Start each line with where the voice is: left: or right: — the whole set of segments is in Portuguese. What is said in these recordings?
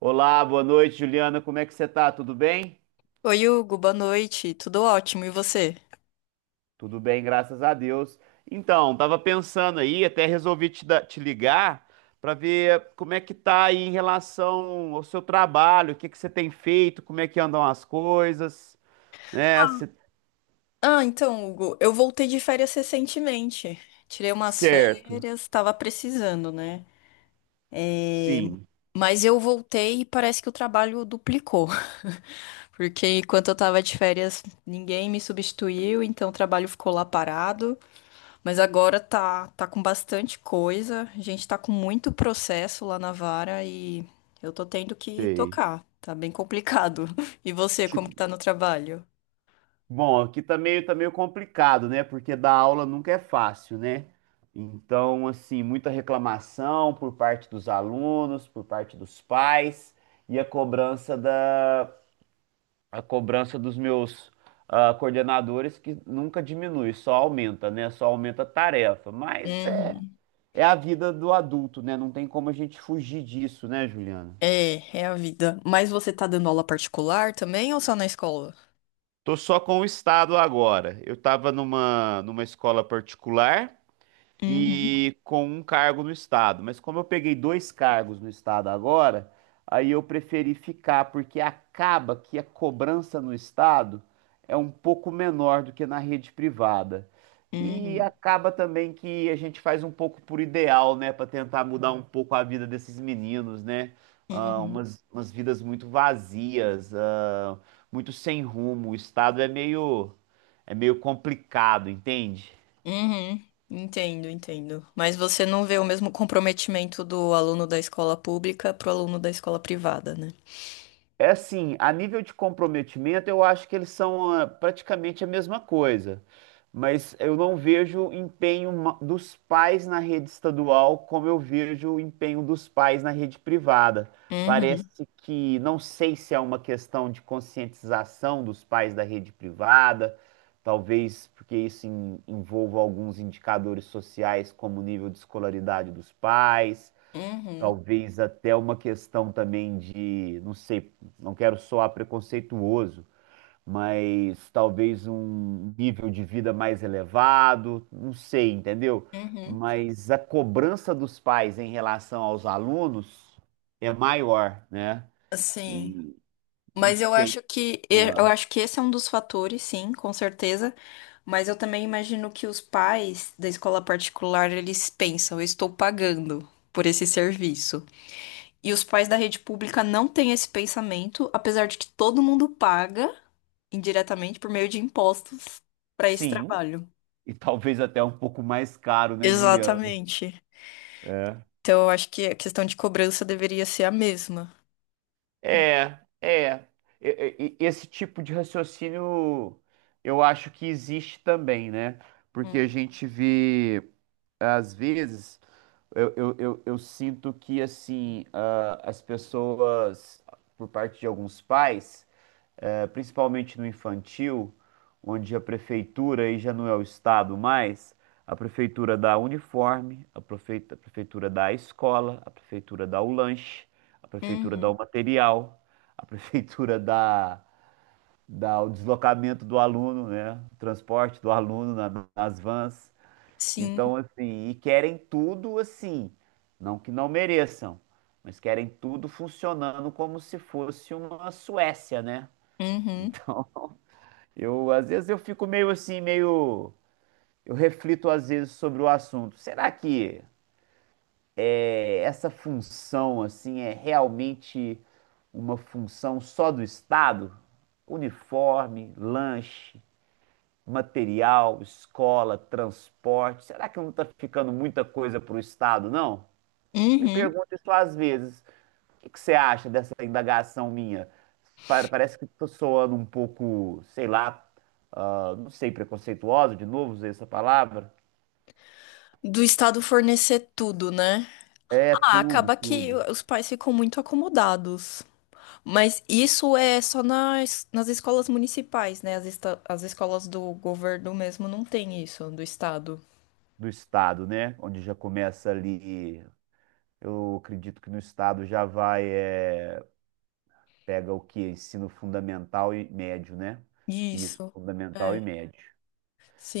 right: Olá, boa noite, Juliana. Como é que você tá? Tudo bem?
left: Oi, Hugo, boa noite. Tudo ótimo, e você?
right: Tudo bem, graças a Deus. Então, tava pensando aí, até resolvi te, dar- te ligar para ver como é que tá aí em relação ao seu trabalho, o que que você tem feito, como é que andam as coisas, né?
left: Ah, então, Hugo, eu voltei de férias recentemente. Tirei umas
right: Certo.
left: férias, tava precisando, né?
right: Sim,
left: Mas eu voltei e parece que o trabalho duplicou. Porque enquanto eu tava de férias, ninguém me substituiu, então o trabalho ficou lá parado. Mas agora tá com bastante coisa. A gente tá com muito processo lá na vara e eu tô tendo que
right: sei.
left: tocar. Tá bem complicado. E você, como
right: Tipo,
left: que tá no trabalho?
right: bom, aqui tá meio complicado, né? Porque dar aula nunca é fácil, né? Então, assim, muita reclamação por parte dos alunos, por parte dos pais e a cobrança dos meus coordenadores que nunca diminui, só aumenta, né? Só aumenta a tarefa. Mas é,
left: Uhum.
right: é a vida do adulto, né? Não tem como a gente fugir disso, né, Juliana?
left: É, é a vida. Mas você tá dando aula particular também ou só na escola?
right: Tô só com o estado agora. Eu tava numa escola particular
left: Uhum,
right: e com um cargo no estado. Mas como eu peguei dois cargos no estado agora, aí eu preferi ficar, porque acaba que a cobrança no estado é um pouco menor do que na rede privada. E
left: uhum,
right: acaba também que a gente faz um pouco por ideal, né, para tentar mudar um pouco a vida desses meninos, né? Ah,
left: uhum,
right: umas vidas muito vazias, muito sem rumo. O estado é meio complicado, entende?
left: uhum. Entendo, entendo. Mas você não vê o mesmo comprometimento do aluno da escola pública pro aluno da escola privada, né?
right: É assim, a nível de comprometimento, eu acho que eles são praticamente a mesma coisa. Mas eu não vejo dos pais na rede estadual como eu vejo o empenho dos pais na rede privada.
left: Uhum,
right: Parece que, não sei se é uma questão de conscientização dos pais da rede privada, talvez porque envolva alguns indicadores sociais, como o nível de escolaridade dos pais.
left: uhum,
right: Talvez até uma questão também de, não sei, não quero soar preconceituoso, mas talvez um nível de vida mais elevado, não sei, entendeu?
left: uhum.
right: Mas a cobrança dos pais em relação aos alunos é maior, né?
left: Assim,
right: E não
left: mas eu
right: sei.
left: acho que
right: Ah,
left: esse é um dos fatores, sim, com certeza. Mas eu também imagino que os pais da escola particular, eles pensam, eu estou pagando por esse serviço. E os pais da rede pública não têm esse pensamento, apesar de que todo mundo paga indiretamente por meio de impostos para esse
right: sim,
left: trabalho.
right: e talvez até um pouco mais caro, né, Juliano?
left: Exatamente.
right: É.
left: Então, eu acho que a questão de cobrança deveria ser a mesma.
right: É, é. Esse tipo de raciocínio eu acho que existe também, né? Porque a
left: Uhum.
right: gente vê, às vezes, eu sinto que, assim, as pessoas, por parte de alguns pais, principalmente no infantil, onde a prefeitura, aí já não é o estado mais, a prefeitura dá uniforme, a prefeitura dá a escola, a prefeitura dá o lanche, a prefeitura dá
left: Uhum.
right: o material, a prefeitura dá o deslocamento do aluno, né? O transporte do aluno nas vans.
left: Sim.
right: Então, assim, e querem tudo assim, não que não mereçam, mas querem tudo funcionando como se fosse uma Suécia, né?
left: Uhum.
right: Então, eu, às vezes eu fico meio assim, meio. Eu reflito às vezes sobre o assunto. Essa função assim é realmente uma função só do Estado? Uniforme, lanche, material, escola, transporte. Será que não está ficando muita coisa para o Estado, não? Me
left: Uhum.
right: pergunto isso às vezes. O que você acha dessa indagação minha? Parece que estou soando um pouco, sei lá, não sei, preconceituosa, de novo, usei essa palavra.
left: Do Estado fornecer tudo, né?
right: É
left: Ah,
right: tudo,
left: acaba que
right: tudo
left: os pais ficam muito acomodados. Mas isso é só nas escolas municipais, né? As, as escolas do governo mesmo não tem isso, do estado.
right: do Estado, né? Onde já começa ali. Eu acredito que no Estado já vai, é, pega o quê? Ensino fundamental e médio, né? Isso,
left: Isso.
right: fundamental
left: É,
right: e médio.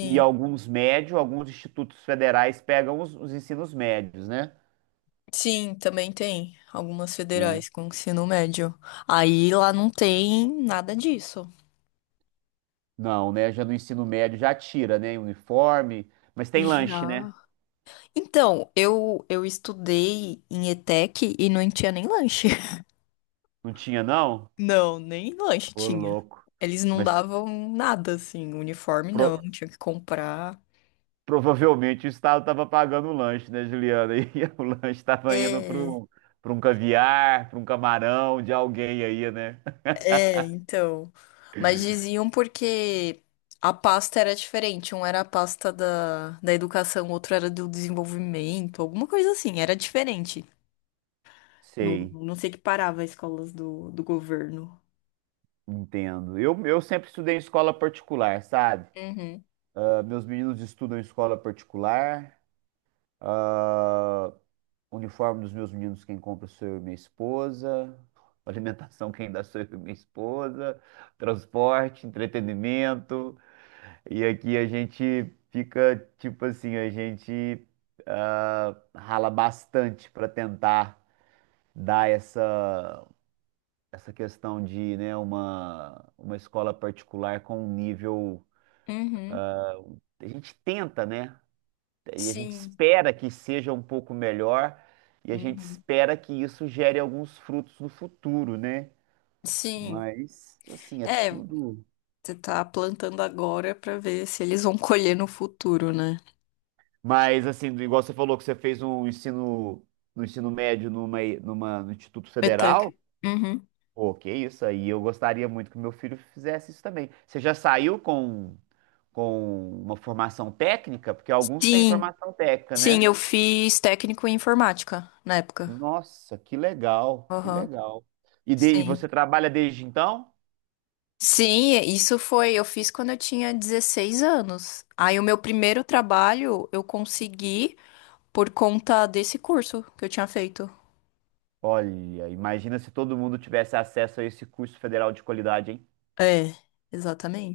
right: E alguns médios, alguns institutos federais pegam os ensinos médios, né?
left: Sim, também tem algumas
right: Né?
left: federais com ensino médio. Aí lá não tem nada disso.
right: Não, né? Já no ensino médio já tira, né? Uniforme. Mas tem lanche, né?
left: Já. Então, eu estudei em ETEC e não tinha nem lanche.
right: Não tinha, não?
left: Não, nem lanche
right: Ô,
left: tinha.
right: louco.
left: Eles não
right: Mas
left: davam nada, assim, uniforme não,
right: pro-
left: tinha que comprar.
right: provavelmente o Estado estava pagando o lanche, né, Juliana? E o lanche estava indo
left: É.
right: para um caviar, para um camarão de alguém aí, né?
left: É, então. Mas diziam porque a pasta era diferente. Um era a pasta da educação, o outro era do desenvolvimento, alguma coisa assim. Era diferente. Não,
right: Sei,
left: não sei que parava as escolas do governo.
right: entendo. Eu sempre estudei em escola particular, sabe?
left: Uhum,
right: Ah, meus meninos estudam em escola particular. Ah, uniforme dos meus meninos, quem compra sou eu e minha esposa. Alimentação, quem dá sou eu e minha esposa. Transporte, entretenimento. E aqui a gente fica, tipo assim, a gente rala bastante para tentar dar essa questão de, né, uma escola particular com um nível.
left: uhum,
right: A gente tenta, né? E a gente
left: sim,
right: espera que seja um pouco melhor e a gente
left: uhum,
right: espera que isso gere alguns frutos no futuro, né?
left: sim.
right: Mas assim, é
left: É,
right: tudo.
left: você tá plantando agora pra ver se eles vão colher no futuro, né?
right: Mas assim, igual você falou que você fez um ensino no ensino médio numa, numa no Instituto
left: É tec...
right: Federal,
left: Uhum.
right: pô, que isso aí, eu gostaria muito que meu filho fizesse isso também. Você já saiu com uma formação técnica? Porque alguns têm
left: Sim,
right: formação técnica,
left: sim,
right: né?
left: eu fiz técnico em informática na época.
right: Nossa, que legal, que
left: Aham.
right: legal. E, e
left: Sim.
right: você trabalha desde então?
left: Sim, isso foi, eu fiz quando eu tinha 16 anos. Aí o meu primeiro trabalho eu consegui por conta desse curso que eu tinha feito.
right: Olha, imagina se todo mundo tivesse acesso a esse curso federal de qualidade, hein?
left: É,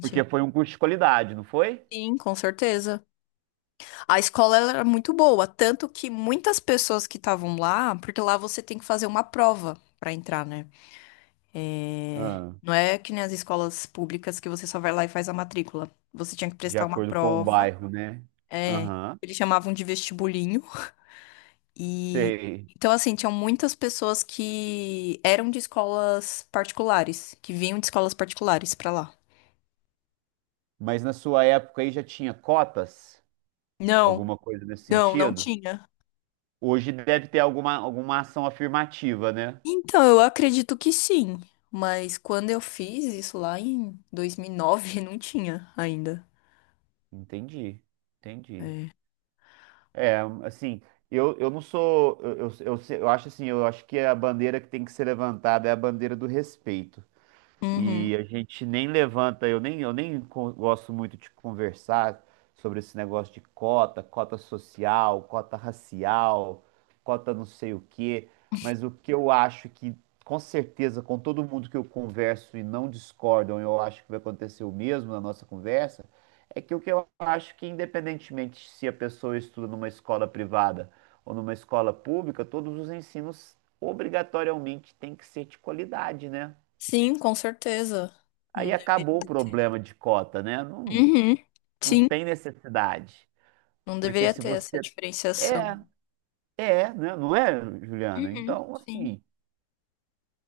right: Porque foi um curso de qualidade, não foi?
left: Sim, com certeza. A escola ela era muito boa, tanto que muitas pessoas que estavam lá, porque lá você tem que fazer uma prova pra entrar, né? É,
right: Ah,
left: não é que nem as escolas públicas que você só vai lá e faz a matrícula. Você tinha que
right: de
left: prestar uma
right: acordo com o
left: prova.
right: bairro, né?
left: É,
right: Aham,
left: eles chamavam de vestibulinho. E
right: sei.
left: então, assim, tinham muitas pessoas que eram de escolas particulares, que vinham de escolas particulares pra lá.
right: Mas na sua época aí já tinha cotas?
left: Não,
right: Alguma coisa nesse
left: não, não
right: sentido?
left: tinha.
right: Hoje deve ter alguma ação afirmativa, né?
left: Então, eu acredito que sim, mas quando eu fiz isso lá em 2009 não tinha ainda.
right: Entendi, entendi.
left: É.
right: É, assim, eu não sou. Eu, se- eu acho assim, eu acho que a bandeira que tem que ser levantada é a bandeira do respeito.
left: Uhum.
right: E a gente nem levanta, eu nem co- gosto muito de conversar sobre esse negócio de cota, cota social, cota racial, cota não sei o quê, mas o que eu acho que, com certeza, com todo mundo que eu converso e não discordam, eu acho que vai acontecer o mesmo na nossa conversa, é que o que eu acho que, independentemente se a pessoa estuda numa escola privada ou numa escola pública, todos os ensinos obrigatoriamente têm que ser de qualidade, né?
left: Sim, com certeza.
right: Aí
left: Não deveria
right: acabou o
left: ter.
right: problema de cota, né? Não,
left: Uhum.
right: não
left: Sim,
right: tem necessidade.
left: não
right: Porque
left: deveria
right: se
left: ter essa
right: você.
left: diferenciação.
right: É, é, né? Não é, Juliana?
left: Uhum.
right: Então,
left: Sim.
right: assim.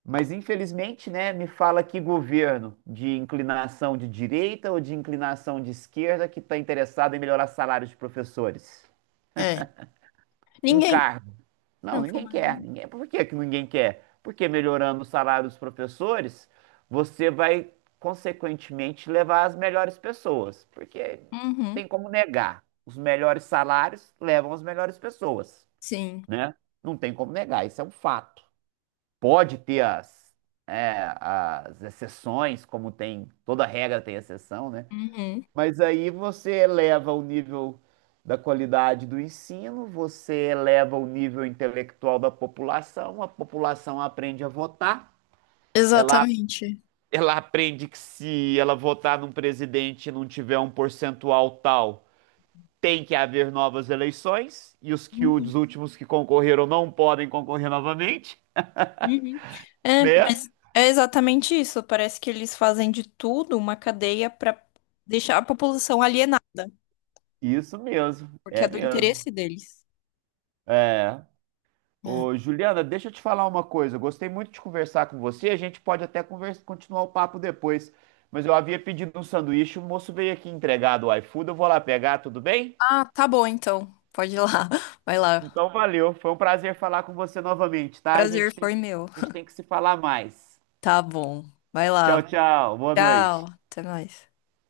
right: Mas infelizmente, né? Me fala que governo de inclinação de direita ou de inclinação de esquerda que está interessado em melhorar salários de professores.
left: É.
right: Um
left: Ninguém.
right: cargo. Não,
left: Não
right: ninguém
left: fuma
right: quer.
left: ninguém.
right: Ninguém... Por que que ninguém quer? Porque melhorando o salário dos professores, você vai, consequentemente, levar as melhores pessoas. Porque não
left: Uhum.
right: tem como negar. Os melhores salários levam as melhores pessoas,
left: Sim.
right: né? Não tem como negar, isso é um fato. Pode ter é, as exceções, como tem, toda regra tem exceção, né?
left: Uhum.
right: Mas aí você eleva o nível da qualidade do ensino, você eleva o nível intelectual da população, a população aprende a votar, ela,
left: Exatamente.
right: ela aprende que se ela votar num presidente e não tiver um percentual tal, tem que haver novas eleições, e os que
left: Uhum,
right: os últimos que concorreram não podem concorrer novamente,
left: uhum. É,
right: né?
left: mas é exatamente isso. Parece que eles fazem de tudo uma cadeia para deixar a população alienada,
right: Isso
left: porque é do
right: mesmo.
left: interesse deles.
right: É.
left: Hum.
right: Ô, Juliana, deixa eu te falar uma coisa. Eu gostei muito de conversar com você. A gente pode até continuar o papo depois. Mas eu havia pedido um sanduíche, o moço veio aqui entregar do iFood. Eu vou lá pegar, tudo bem?
left: Ah, tá bom então. Pode ir lá. Vai lá.
right: Então valeu. Foi um prazer falar com você novamente, tá?
left: Prazer foi meu.
right: A gente tem que se falar mais.
left: Tá bom. Vai
right: Tchau,
left: lá.
right: tchau. Boa
left: Tchau.
right: noite.
left: Até mais.